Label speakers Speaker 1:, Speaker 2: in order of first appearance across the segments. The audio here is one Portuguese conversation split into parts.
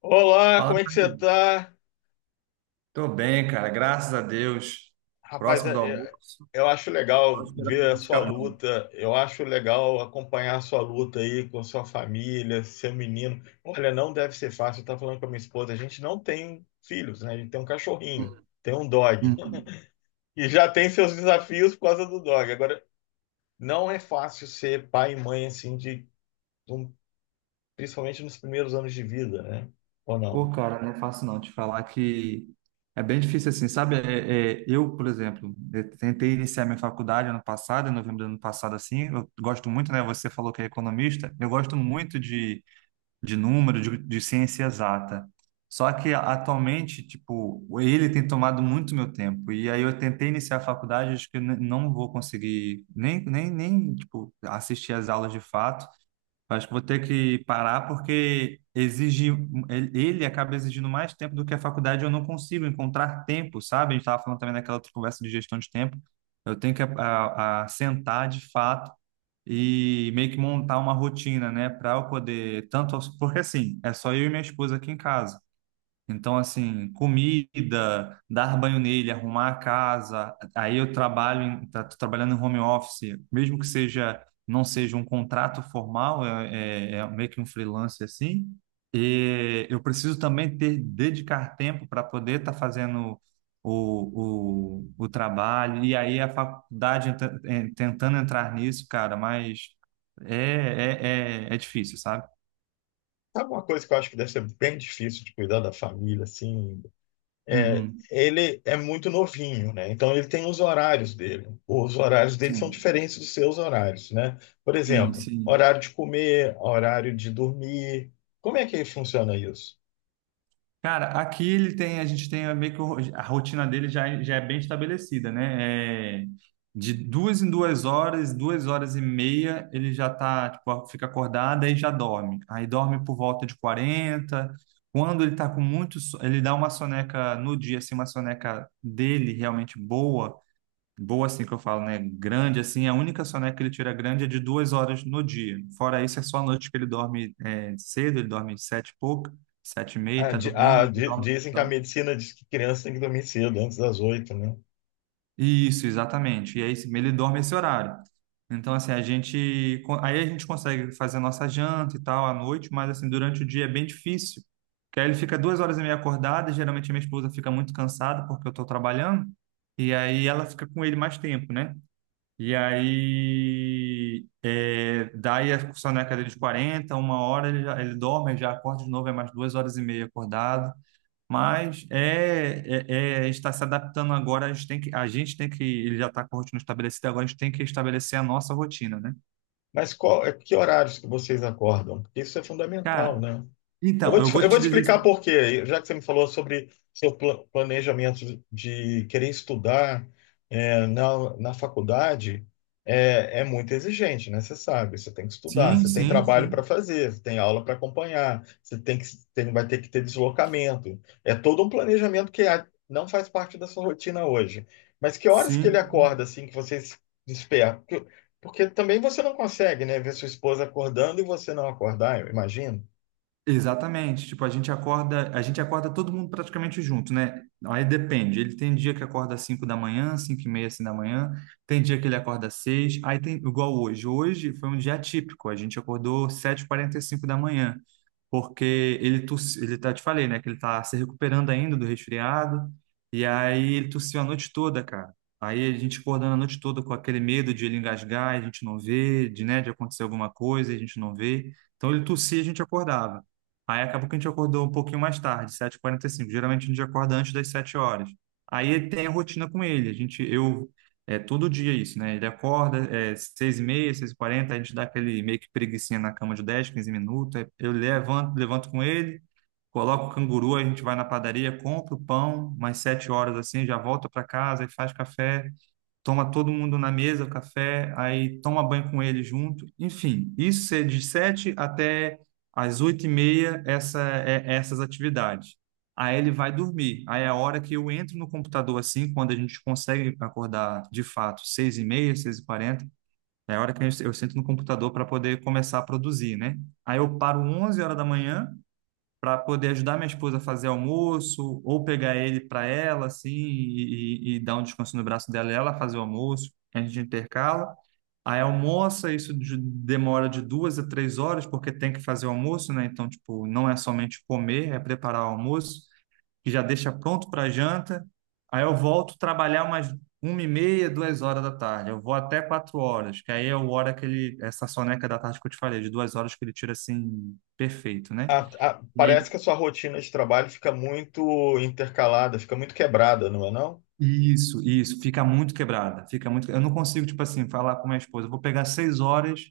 Speaker 1: Olá,
Speaker 2: Fala,
Speaker 1: como é que
Speaker 2: meu
Speaker 1: você
Speaker 2: amigo.
Speaker 1: tá?
Speaker 2: Tô bem, cara, graças a Deus.
Speaker 1: Rapaz,
Speaker 2: Próximo do almoço,
Speaker 1: eu acho
Speaker 2: só
Speaker 1: legal
Speaker 2: esperando o
Speaker 1: ver a
Speaker 2: almoço
Speaker 1: sua
Speaker 2: ficar pronto.
Speaker 1: luta, eu acho legal acompanhar a sua luta aí com a sua família, seu menino. Olha, não deve ser fácil, eu tava falando com a minha esposa, a gente não tem filhos, né? A gente tem um cachorrinho, tem um dog.
Speaker 2: Uhum.
Speaker 1: E já tem seus desafios por causa do dog. Agora, não é fácil ser pai e mãe assim, de, um- principalmente nos primeiros anos de vida, né? Ou
Speaker 2: Ô,
Speaker 1: não?
Speaker 2: cara, não é fácil não te falar que é bem difícil assim, sabe? Eu, por exemplo, eu tentei iniciar minha faculdade ano passado, em novembro do ano passado, assim. Eu gosto muito, né? Você falou que é economista. Eu gosto muito de número, de ciência exata. Só que atualmente, tipo, ele tem tomado muito meu tempo. E aí eu tentei iniciar a faculdade, acho que não vou conseguir nem, tipo, assistir às aulas de fato. Acho que vou ter que parar porque exige, ele acaba exigindo mais tempo do que a faculdade. Eu não consigo encontrar tempo, sabe? A gente estava falando também naquela outra conversa de gestão de tempo. Eu tenho que a sentar de fato e meio que montar uma rotina, né, para eu poder tanto porque assim, é só eu e minha esposa aqui em casa. Então, assim, comida, dar banho nele, arrumar a casa. Aí eu trabalho, tô trabalhando em home office, mesmo que seja, não seja um contrato formal, é meio que um freelance assim. E eu preciso também ter, dedicar tempo para poder estar fazendo o trabalho. E aí a faculdade tentando entrar nisso, cara, mas é, é difícil, sabe?
Speaker 1: Sabe uma coisa que eu acho que deve ser bem difícil de cuidar da família, assim? É,
Speaker 2: Uhum.
Speaker 1: ele é muito novinho, né? Então ele tem os horários dele. Os horários dele são
Speaker 2: Sim,
Speaker 1: diferentes dos seus horários, né? Por
Speaker 2: sim,
Speaker 1: exemplo,
Speaker 2: sim.
Speaker 1: horário de comer, horário de dormir. Como é que funciona isso?
Speaker 2: Cara, aqui ele tem, a gente tem meio que a rotina dele já, já é bem estabelecida, né? É, de duas em duas horas e meia, ele já tá, tipo, fica acordado aí já dorme. Aí dorme por volta de 40. Quando ele tá com muito, ele dá uma soneca no dia, assim, uma soneca dele realmente boa, boa assim que eu falo, né? Grande assim, a única soneca que ele tira grande é de duas horas no dia. Fora isso, é só a noite que ele dorme é, cedo, ele dorme sete e pouco, sete e meia, tá dormindo, ele dorme,
Speaker 1: Dizem que a
Speaker 2: dorme-
Speaker 1: medicina diz que criança tem que dormir cedo, antes das oito, né?
Speaker 2: Isso, exatamente. E aí ele dorme esse horário. Então, assim, a gente. Aí a gente consegue fazer a nossa janta e tal à noite, mas assim, durante o dia é bem difícil. Porque aí ele fica duas horas e meia acordado, e geralmente a minha esposa fica muito cansada porque eu estou trabalhando, e aí ela fica com ele mais tempo, né? E aí, é, daí a discussão na cadeira de 40 uma hora ele, já, ele dorme, ele já acorda de novo, é mais duas horas e meia acordado. Mas está se adaptando agora, a gente tem que, a gente tem que, ele já está com a rotina estabelecida, agora a gente tem que estabelecer a nossa rotina, né?
Speaker 1: Mas qual, é, que horários que vocês acordam? Porque isso é fundamental,
Speaker 2: Cara,
Speaker 1: né?
Speaker 2: então, eu vou
Speaker 1: Eu vou
Speaker 2: te
Speaker 1: te
Speaker 2: dizer,
Speaker 1: explicar por quê, já que você me falou sobre seu planejamento de querer estudar, é, na, na faculdade, é, é muito exigente, né? Você sabe, você tem que estudar,
Speaker 2: sim,
Speaker 1: você tem
Speaker 2: sim,
Speaker 1: trabalho para
Speaker 2: sim,
Speaker 1: fazer, você tem aula para acompanhar, você tem que, tem, vai ter que ter deslocamento. É todo um planejamento que a- não faz parte da sua rotina hoje. Mas que horas que ele
Speaker 2: sim.
Speaker 1: acorda, assim, que você se desperta? Porque, porque também você não consegue, né, ver sua esposa acordando e você não acordar, eu imagino.
Speaker 2: Exatamente. Tipo, a gente acorda todo mundo praticamente junto, né? Aí depende. Ele tem dia que acorda às 5 da manhã, 5 e meia, assim da manhã. Tem dia que ele acorda às 6. Aí tem, igual hoje. Hoje foi um dia atípico. A gente acordou sete e quarenta e cinco da manhã. Porque ele tossiu, ele tá, te falei, né? Que ele tá se recuperando ainda do resfriado. E aí ele tossiu a noite toda, cara. Aí a gente acordando a noite toda com aquele medo de ele engasgar, e a gente não vê, de, né, de acontecer alguma coisa, e a gente não vê. Então ele tossia e a gente acordava. Aí acabou que a gente acordou um pouquinho mais tarde, sete e quarenta e cinco. Geralmente a gente acorda antes das 7 horas. Aí tem a rotina com ele. A gente, eu, é todo dia isso, né? Ele acorda, é 6h30, 6h40, a gente dá aquele meio que preguicinha na cama de 10, 15 minutos. Aí eu levanto, com ele, coloco o canguru, a gente vai na padaria, compra o pão, mais 7 horas assim, já volta para casa e faz café, toma todo mundo na mesa, o café, aí toma banho com ele junto. Enfim, isso é de sete até às oito e meia, é essas atividades. Aí ele vai dormir. Aí é a hora que eu entro no computador assim, quando a gente consegue acordar de fato, seis e meia, seis e quarenta, é a hora que eu sento no computador para poder começar a produzir, né? Aí eu paro 11 horas da manhã para poder ajudar minha esposa a fazer almoço, ou pegar ele para ela, assim, e dar um descanso no braço dela e ela fazer o almoço, a gente intercala. Aí almoça, isso demora de duas a três horas, porque tem que fazer o almoço, né? Então, tipo, não é somente comer, é preparar o almoço, que já deixa pronto para janta. Aí eu volto trabalhar umas uma e meia, duas horas da tarde. Eu vou até quatro horas, que aí é o hora que ele, essa soneca da tarde que eu te falei, de duas horas que ele tira assim, perfeito, né?
Speaker 1: Parece que a sua rotina de trabalho fica muito intercalada, fica muito quebrada, não é não?
Speaker 2: Isso, fica muito quebrada, fica muito. Eu não consigo, tipo assim, falar com minha esposa, eu vou pegar seis horas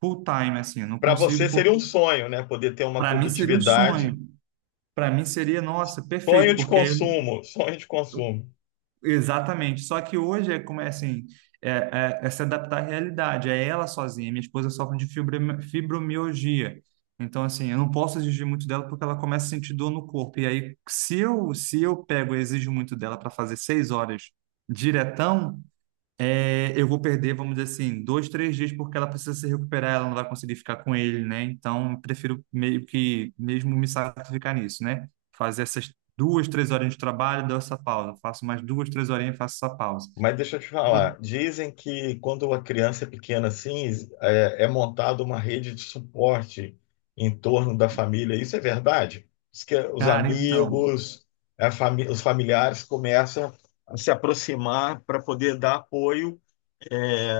Speaker 2: full time, assim, eu não
Speaker 1: Para você
Speaker 2: consigo,
Speaker 1: seria um
Speaker 2: porque
Speaker 1: sonho, né? Poder ter uma
Speaker 2: para mim seria um
Speaker 1: produtividade,
Speaker 2: sonho, para mim seria, nossa,
Speaker 1: sonho
Speaker 2: perfeito,
Speaker 1: de
Speaker 2: porque aí.
Speaker 1: consumo, sonho de consumo.
Speaker 2: Exatamente. Só que hoje é como é assim, é, é se adaptar à realidade, é ela sozinha. Minha esposa sofre de fibromialgia, então assim, eu não posso exigir muito dela porque ela começa a sentir dor no corpo. E aí, se eu pego e exijo muito dela para fazer seis horas diretão, eu vou perder, vamos dizer assim, dois, três dias porque ela precisa se recuperar, ela não vai conseguir ficar com ele, né? Então, eu prefiro meio que mesmo me sacrificar nisso, né? Fazer essas duas, três horinhas de trabalho, dou essa pausa. Faço mais duas, três horinhas e faço essa pausa.
Speaker 1: Mas deixa eu te
Speaker 2: E,
Speaker 1: falar, dizem que quando a criança é pequena assim, é, é montada uma rede de suporte em torno da família. Isso é verdade? Diz que os
Speaker 2: cara, então.
Speaker 1: amigos, os familiares começam a se aproximar para poder dar apoio é,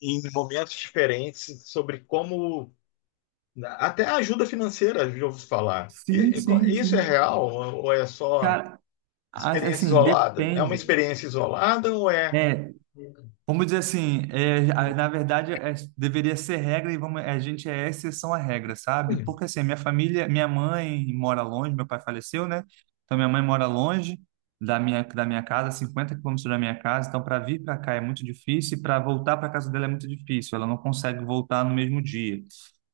Speaker 1: em momentos diferentes sobre como, né, até a ajuda financeira, já ouvi falar.
Speaker 2: Sim, sim,
Speaker 1: Isso é
Speaker 2: sim.
Speaker 1: real ou é só
Speaker 2: Cara,
Speaker 1: experiência
Speaker 2: assim,
Speaker 1: isolada? É uma
Speaker 2: depende,
Speaker 1: experiência isolada ou é?
Speaker 2: né? Vamos dizer assim, na verdade deveria ser regra e vamos, a gente é exceção à regra, sabe?
Speaker 1: Hum.
Speaker 2: Porque assim, minha família, minha mãe mora longe, meu pai faleceu, né? Então minha mãe mora longe da minha casa, 50 quilômetros da minha casa, então para vir para cá é muito difícil e para voltar para casa dela é muito difícil, ela não consegue voltar no mesmo dia.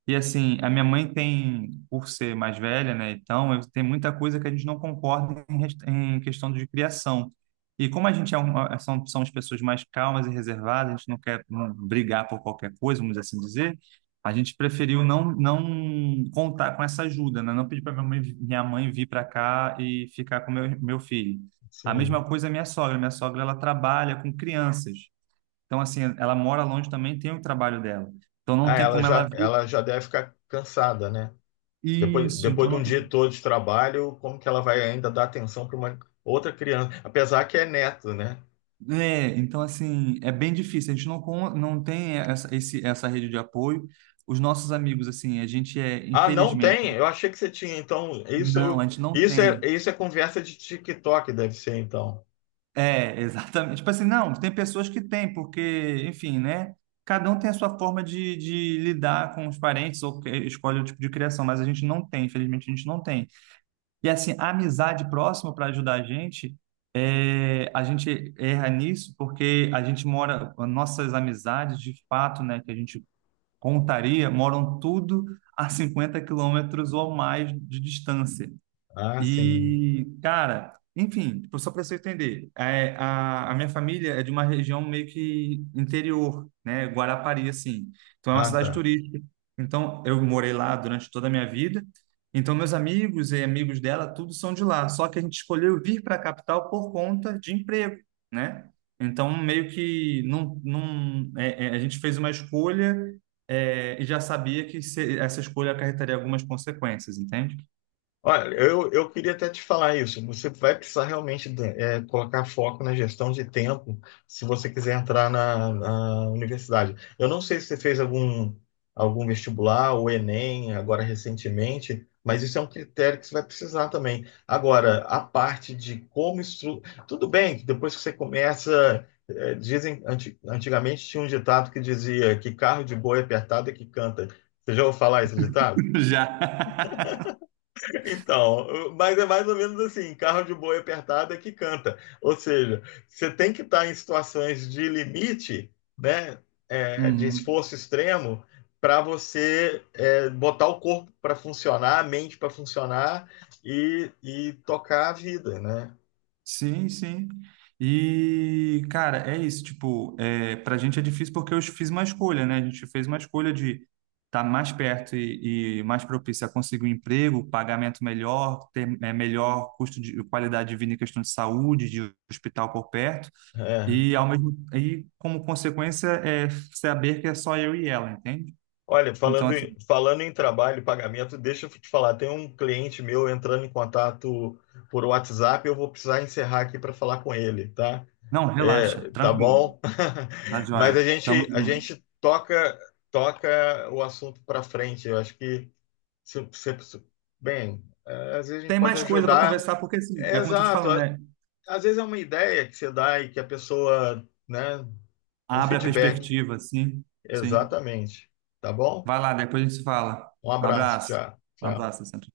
Speaker 2: E assim, a minha mãe tem, por ser mais velha, né? Então, tem muita coisa que a gente não concorda em, em questão de criação. E como a gente é são as pessoas mais calmas e reservadas, a gente não quer brigar por qualquer coisa, vamos assim dizer, a gente preferiu não, não contar com essa ajuda, né? Não pedir para minha mãe, vir para cá e ficar com meu filho. A
Speaker 1: Sim.
Speaker 2: mesma coisa a minha sogra. Minha sogra, ela trabalha com crianças. Então, assim, ela mora longe também, tem o trabalho dela. Então não
Speaker 1: Ah,
Speaker 2: tem como ela vir,
Speaker 1: ela já deve ficar cansada, né? Depois,
Speaker 2: isso,
Speaker 1: depois
Speaker 2: então
Speaker 1: de
Speaker 2: não
Speaker 1: um
Speaker 2: tem.
Speaker 1: dia todo de trabalho, como que ela vai ainda dar atenção para uma outra criança? Apesar que é neto, né?
Speaker 2: É, então assim, é bem difícil. A gente não, não tem essa rede de apoio. Os nossos amigos, assim, a gente é,
Speaker 1: Ah, não
Speaker 2: infelizmente,
Speaker 1: tem? Eu achei que você tinha. Então,
Speaker 2: não, a
Speaker 1: isso,
Speaker 2: gente não tem.
Speaker 1: isso é conversa de TikTok, deve ser, então.
Speaker 2: É, exatamente. Tipo assim, não, tem pessoas que têm, porque, enfim, né? Cada um tem a sua forma de lidar com os parentes escolhe o tipo de criação, mas a gente não tem, infelizmente, a gente não tem. E assim, a amizade próxima para ajudar a gente, é, a gente erra nisso porque a gente mora, nossas amizades de fato, né, que a gente contaria, moram tudo a 50 quilômetros ou mais de distância.
Speaker 1: Ah, sim.
Speaker 2: E, cara, enfim, tipo, só para você entender, é, a minha família é de uma região meio que interior, né? Guarapari, assim. Então é uma
Speaker 1: Ah,
Speaker 2: cidade
Speaker 1: tá.
Speaker 2: turística. Então eu morei lá durante toda a minha vida. Então meus amigos e amigos dela, tudo são de lá. Só que a gente escolheu vir para a capital por conta de emprego, né? Então meio que não, não, a gente fez uma escolha, e já sabia que essa escolha acarretaria algumas consequências, entende?
Speaker 1: Olha, eu queria até te falar isso. Você vai precisar realmente de- é, colocar foco na gestão de tempo se você quiser entrar na, na universidade. Eu não sei se você fez algum, algum vestibular ou Enem agora recentemente, mas isso é um critério que você vai precisar também. Agora, a parte de como estru... Tudo bem que depois que você começa, é, dizem, antigamente tinha um ditado que dizia que carro de boi é apertado é que canta. Você já ouviu falar esse ditado?
Speaker 2: Já.
Speaker 1: Então, mas é mais ou menos assim, carro de boi apertado é que canta. Ou seja, você tem que estar em situações de limite, né, é, de
Speaker 2: Uhum.
Speaker 1: esforço extremo, para você é, botar o corpo para funcionar, a mente para funcionar e tocar a vida, né?
Speaker 2: Sim, sim. E, cara, é isso. Tipo, pra gente é difícil porque eu fiz uma escolha, né? A gente fez uma escolha de estar mais perto e mais propício a conseguir um emprego, pagamento melhor, ter melhor custo de qualidade de vida em questão de saúde, de hospital por perto.
Speaker 1: É.
Speaker 2: E, ao mesmo, e como consequência, é saber que é só eu e ela, entende?
Speaker 1: Olha,
Speaker 2: Então,
Speaker 1: falando,
Speaker 2: assim,
Speaker 1: falando em trabalho e pagamento, deixa eu te falar, tem um cliente meu entrando em contato por WhatsApp, eu vou precisar encerrar aqui para falar com ele, tá?
Speaker 2: não, relaxa,
Speaker 1: É, tá
Speaker 2: tranquilo,
Speaker 1: bom.
Speaker 2: tá
Speaker 1: Mas
Speaker 2: joia. Tamo
Speaker 1: a
Speaker 2: junto.
Speaker 1: gente toca, toca o assunto para frente. Eu acho que se, se, se- bem, é, às vezes a gente
Speaker 2: Tem
Speaker 1: pode
Speaker 2: mais coisa para
Speaker 1: ajudar.
Speaker 2: conversar, porque assim,
Speaker 1: É,
Speaker 2: é como eu tô te
Speaker 1: exato.
Speaker 2: falando,
Speaker 1: A-
Speaker 2: né?
Speaker 1: Às vezes é uma ideia que você dá e que a pessoa, né, um
Speaker 2: Abre a
Speaker 1: feedback.
Speaker 2: perspectiva, sim, sim.
Speaker 1: Exatamente. Tá bom?
Speaker 2: Vai lá, depois a gente se fala.
Speaker 1: Um
Speaker 2: Um
Speaker 1: abraço,
Speaker 2: abraço.
Speaker 1: tchau.
Speaker 2: Um
Speaker 1: Tchau.
Speaker 2: abraço, sempre.